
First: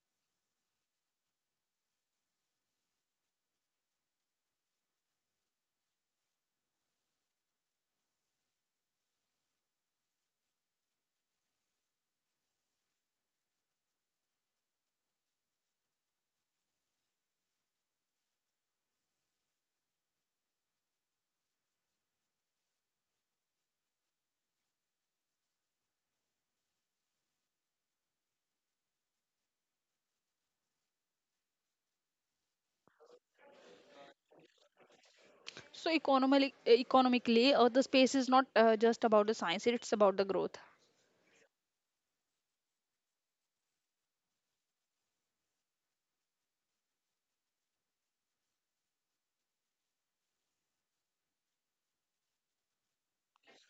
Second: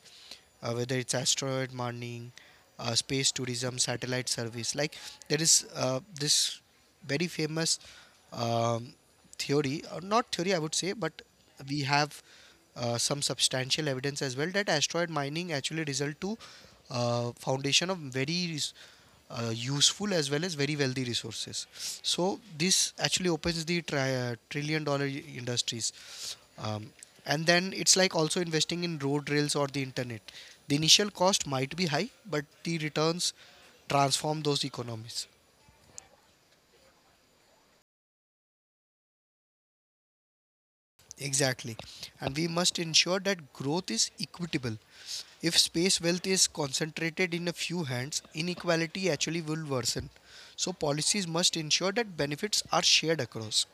Speaker 2: whether it's asteroid mining, space tourism, satellite service. Like there is this very famous um, theory, or not theory, I would say, but we have some substantial evidence as well that asteroid mining actually result to foundation of very useful as well as very wealthy resources. So this actually opens the $1 trillion industries. Um, and then it's like also investing in road rails or the internet. The initial cost might be high, but the returns transform those economies.
Speaker 1: So economically, the space is not just about the science, it's about the growth.
Speaker 2: Exactly. And we must ensure that growth is equitable. If space wealth is concentrated in a few hands, inequality actually will worsen. So policies must ensure that benefits are shared across.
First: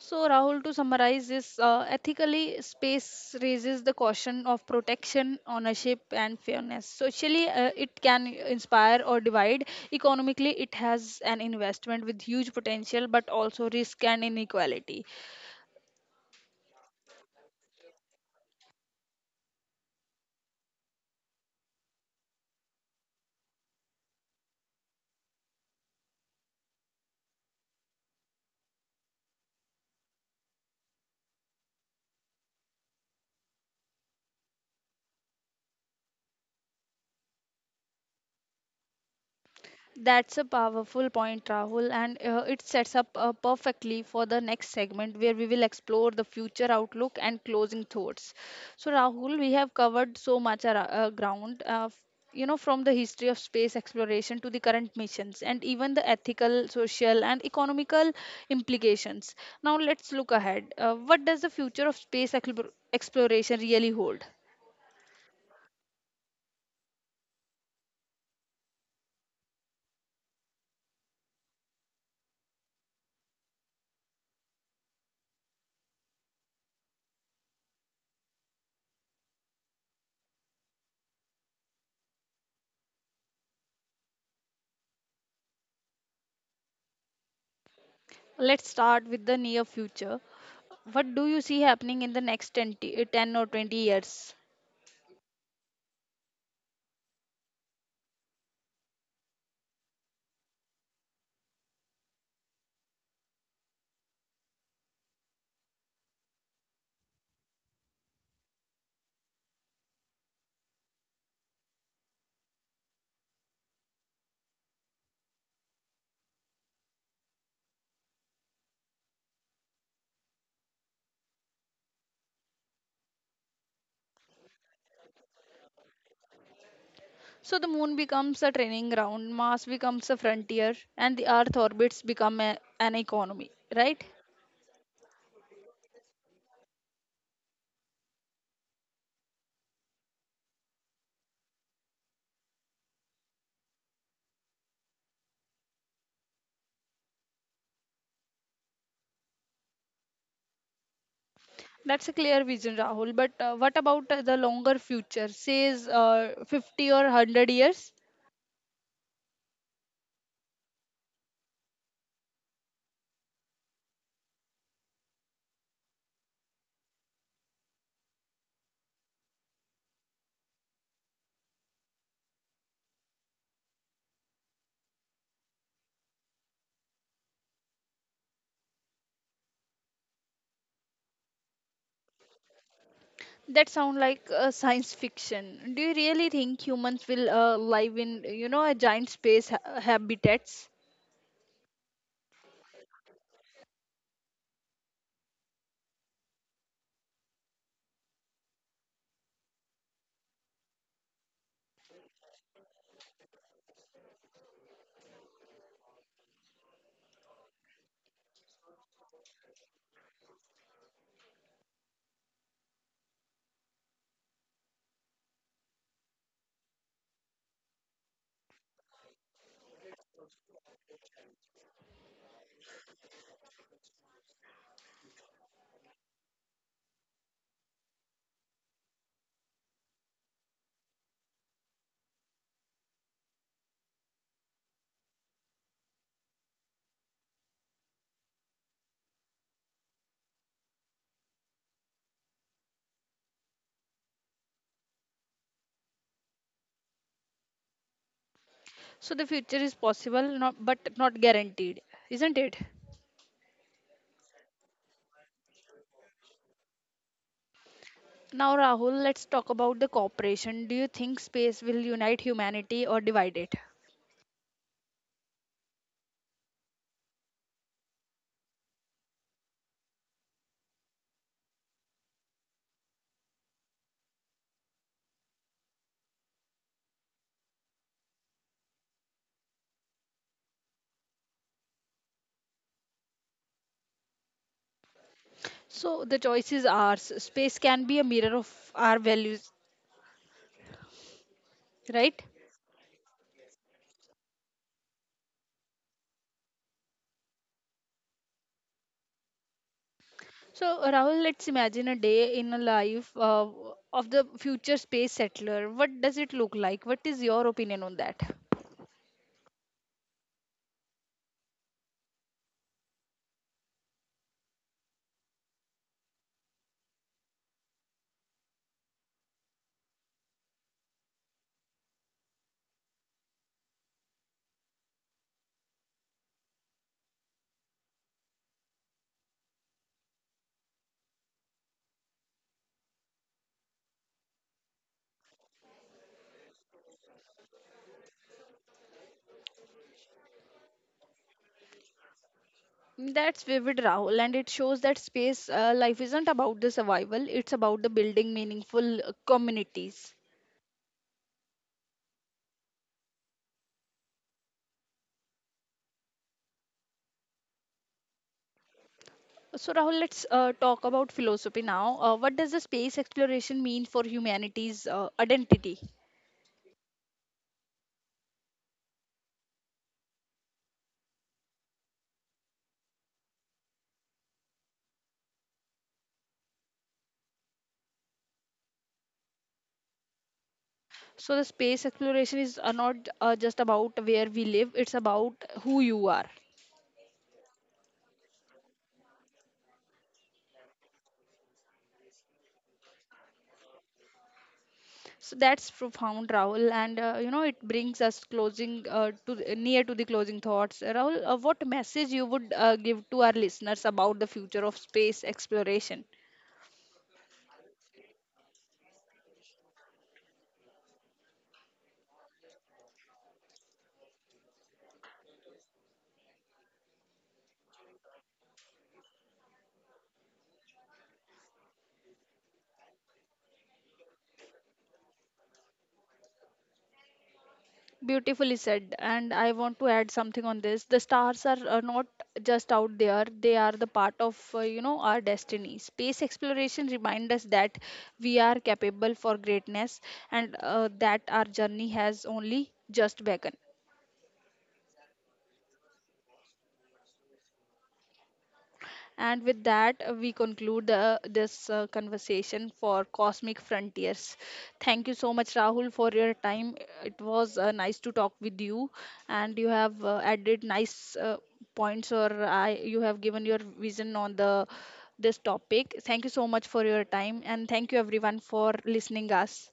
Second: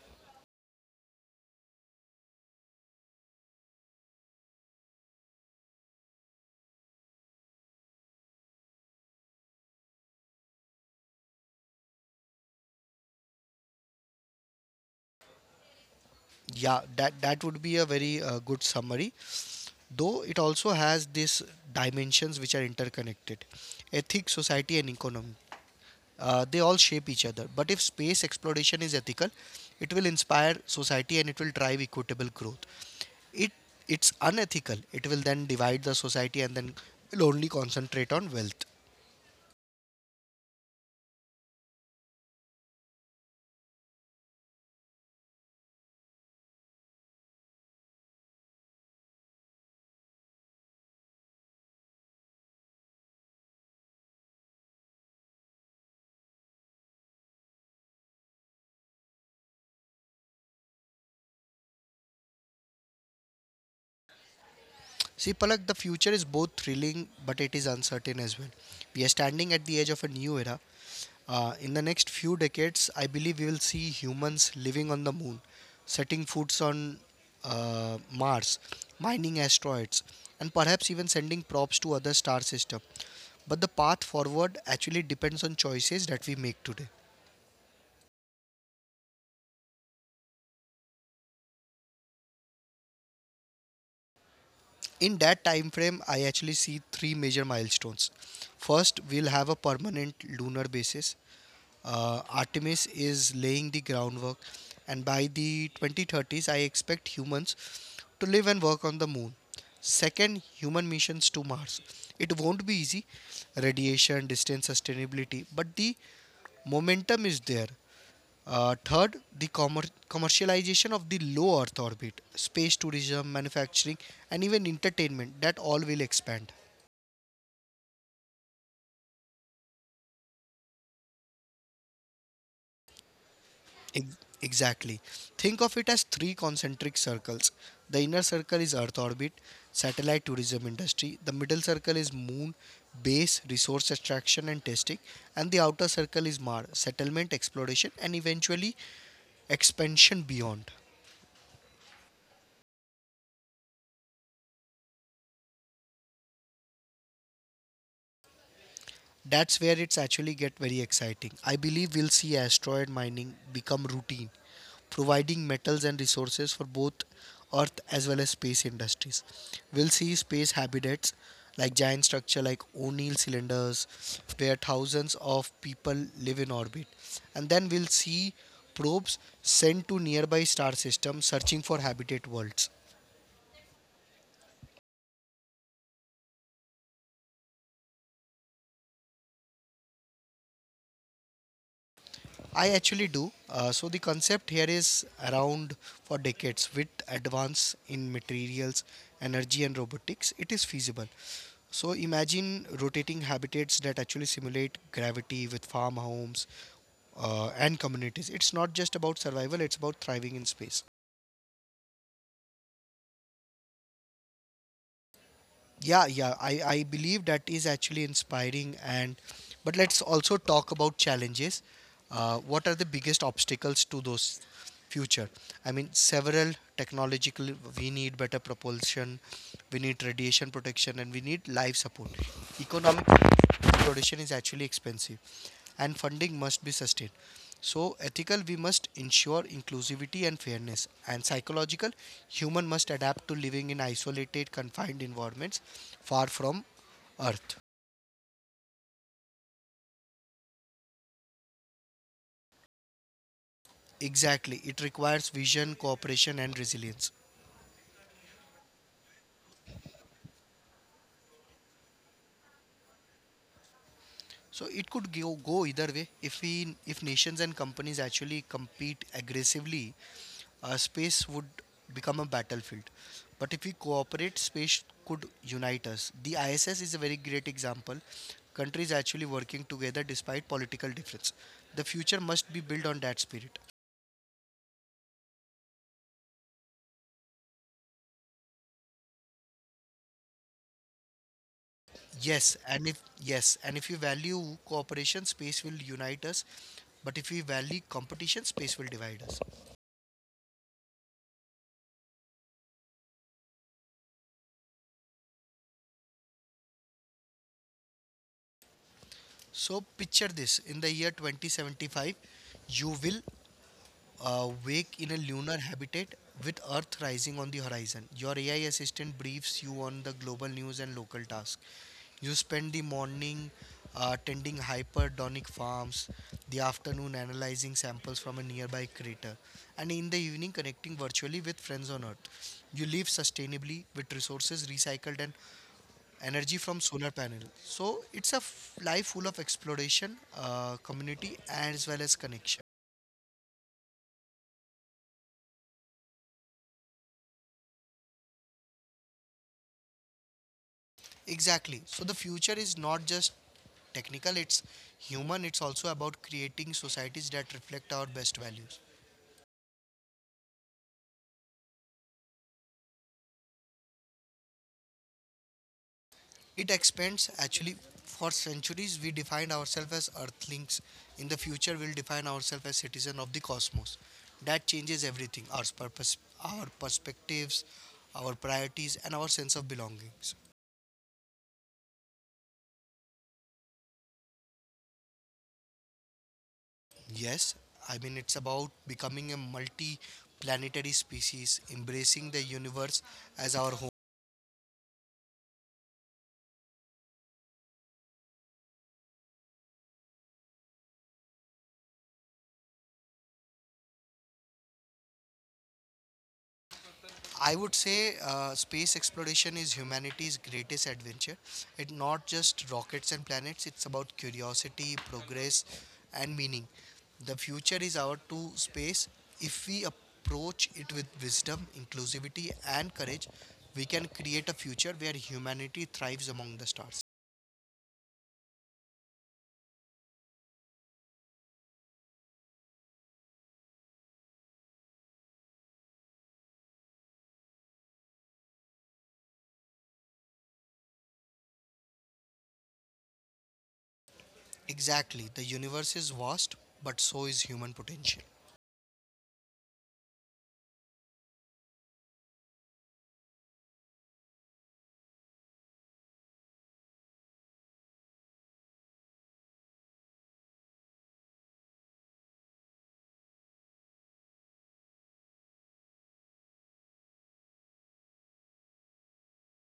Speaker 1: So, Rahul, to summarize this, ethically, space raises the caution of protection, ownership, and fairness. Socially, it can inspire or divide. Economically, it has an investment with huge potential, but also risk and inequality.
Speaker 2: Yeah, that would be a very good summary. Though it also has these dimensions which are interconnected: ethics, society, and economy. They all shape each other. But if space exploration is ethical, it will inspire society and it will drive equitable growth. It it's unethical. It will then divide the society and then will only concentrate on wealth.
Speaker 1: That's a powerful point, Rahul, and it sets up perfectly for the next segment where we will explore the future outlook and closing thoughts. So, Rahul, we have covered so much ground. From the history of space exploration to the current missions, and even the ethical, social, and economical implications. Now, let's look ahead. What does the future of space exploration really hold?
Speaker 2: See, Palak, the future is both thrilling but it is uncertain as well. We are standing at the edge of a new era. In the next few decades, I believe we will see humans living on the moon, setting foots on Mars, mining asteroids, and perhaps even sending probes to other star systems. But the path forward actually depends on choices that we make today.
Speaker 1: Let's start with the near future. What do you see happening in the next 10 or 20 years?
Speaker 2: In that time frame, I actually see three major milestones. First, we'll have a permanent lunar basis. Artemis is laying the groundwork, and by the 2030s, I expect humans to live and work on the moon. Second, human missions to Mars. It won't be easy, radiation, distance, sustainability, but the momentum is there. Third, the commercialization of the low Earth orbit, space tourism, manufacturing, and even entertainment that all will expand.
Speaker 1: So the moon becomes a training ground, Mars becomes a frontier, and the Earth orbits become an economy, right?
Speaker 2: Ex- Exactly. Think of it as three concentric circles. The inner circle is Earth orbit, satellite tourism industry. The middle circle is moon, base, resource extraction and testing. And the outer circle is Mars, settlement, exploration, and eventually expansion beyond.
Speaker 1: That's a clear vision, Rahul. But what about the longer future, says 50 or 100 years?
Speaker 2: That's where it's actually get very exciting. I believe we'll see asteroid mining become routine, providing metals and resources for both Earth as well as space industries. We'll see space habitats like giant structure like O'Neill cylinders where thousands of people live in orbit. And then we'll see probes sent to nearby star systems searching for habitat worlds.
Speaker 1: That sound like science fiction. Do you really think humans will live in, a giant space habitats?
Speaker 2: I actually do. So the concept here is around for decades. With advance in materials, energy and robotics, it is feasible. So imagine rotating habitats that actually simulate gravity with farmhomes and communities. It's not just about survival, it's about thriving in space. Yeah, yeah, I believe that is actually inspiring, and but let's also talk about challenges. What are the biggest obstacles to those future? I mean, several technological. We need better propulsion, we need radiation protection, and we need life support. Economic, production is actually expensive and funding must be sustained. So, ethical, we must ensure inclusivity and fairness. And psychological, human must adapt to living in isolated, confined environments far from Earth.
Speaker 1: So the future is possible, not but not guaranteed, isn't it?
Speaker 2: Exactly. It requires vision, cooperation, and resilience.
Speaker 1: Now, Rahul, let's talk about the cooperation. Do you think space will unite humanity or divide it?
Speaker 2: So it could go either way. If nations and companies actually compete aggressively, space would become a battlefield. But if we cooperate, space could unite us. The ISS is a very great example. Countries actually working together despite political difference. The future must be built on that spirit.
Speaker 1: So, the choice is ours. Space can be a mirror of our values, right?
Speaker 2: Yes, and if we value cooperation, space will unite us. But if we value competition, space will divide us.
Speaker 1: So, Rahul, let's imagine a day in a life of the future space settler. What does it look like? What is your opinion on that?
Speaker 2: So picture this: in the year 2075, you will wake in a lunar habitat with Earth rising on the horizon. Your AI assistant briefs you on the global news and local tasks. You spend the morning tending hyperdonic farms, the afternoon analyzing samples from a nearby crater, and in the evening connecting virtually with friends on Earth. You live sustainably with resources recycled and energy from solar panel. So it's a life full of exploration, community, as well as connection.
Speaker 1: That's vivid, Rahul, and it shows that space life isn't about the survival, it's about the building meaningful communities.
Speaker 2: Exactly. So the future is not just technical, it's human. It's also about creating societies that reflect our best values.
Speaker 1: So, Rahul, let's talk about philosophy now. What does the space exploration mean for humanity's identity?
Speaker 2: It expands actually. For centuries, we defined ourselves as earthlings. In the future, we'll define ourselves as citizens of the cosmos. That changes everything: our purpose, our perspectives, our priorities, and our sense of belonging. So,
Speaker 1: So, the space exploration is not just about where we live, it's about who you are.
Speaker 2: yes, I mean, it's about becoming a multi planetary species, embracing the universe as our home.
Speaker 1: So, that's profound, Rahul, and it brings us closing near to the closing thoughts. Rahul, what message you would give to our listeners about the future of space exploration?
Speaker 2: I would say space exploration is humanity's greatest adventure. It's not just rockets and planets, it's about curiosity, progress, and meaning. The future is our to space. If we approach it with wisdom, inclusivity, and courage, we can create a future where humanity thrives among the stars.
Speaker 1: Beautifully said. And I want to add something on this. The stars are not just out there, they are the part of, our destiny. Space exploration reminds us that we are capable for greatness and that our journey has only just begun.
Speaker 2: Exactly. The universe is vast, but so is human potential.
Speaker 1: And with that, we conclude this conversation for Cosmic Frontiers. Thank you so much, Rahul, for your time. It was nice to talk with you, and you have added nice points, you have given your vision on the this topic. Thank you so much for your time, and thank you everyone for listening us.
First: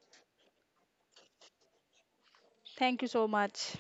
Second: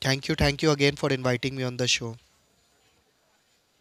Speaker 2: Thank you. Thank you again for inviting me on the show.
Speaker 1: Thank you so much.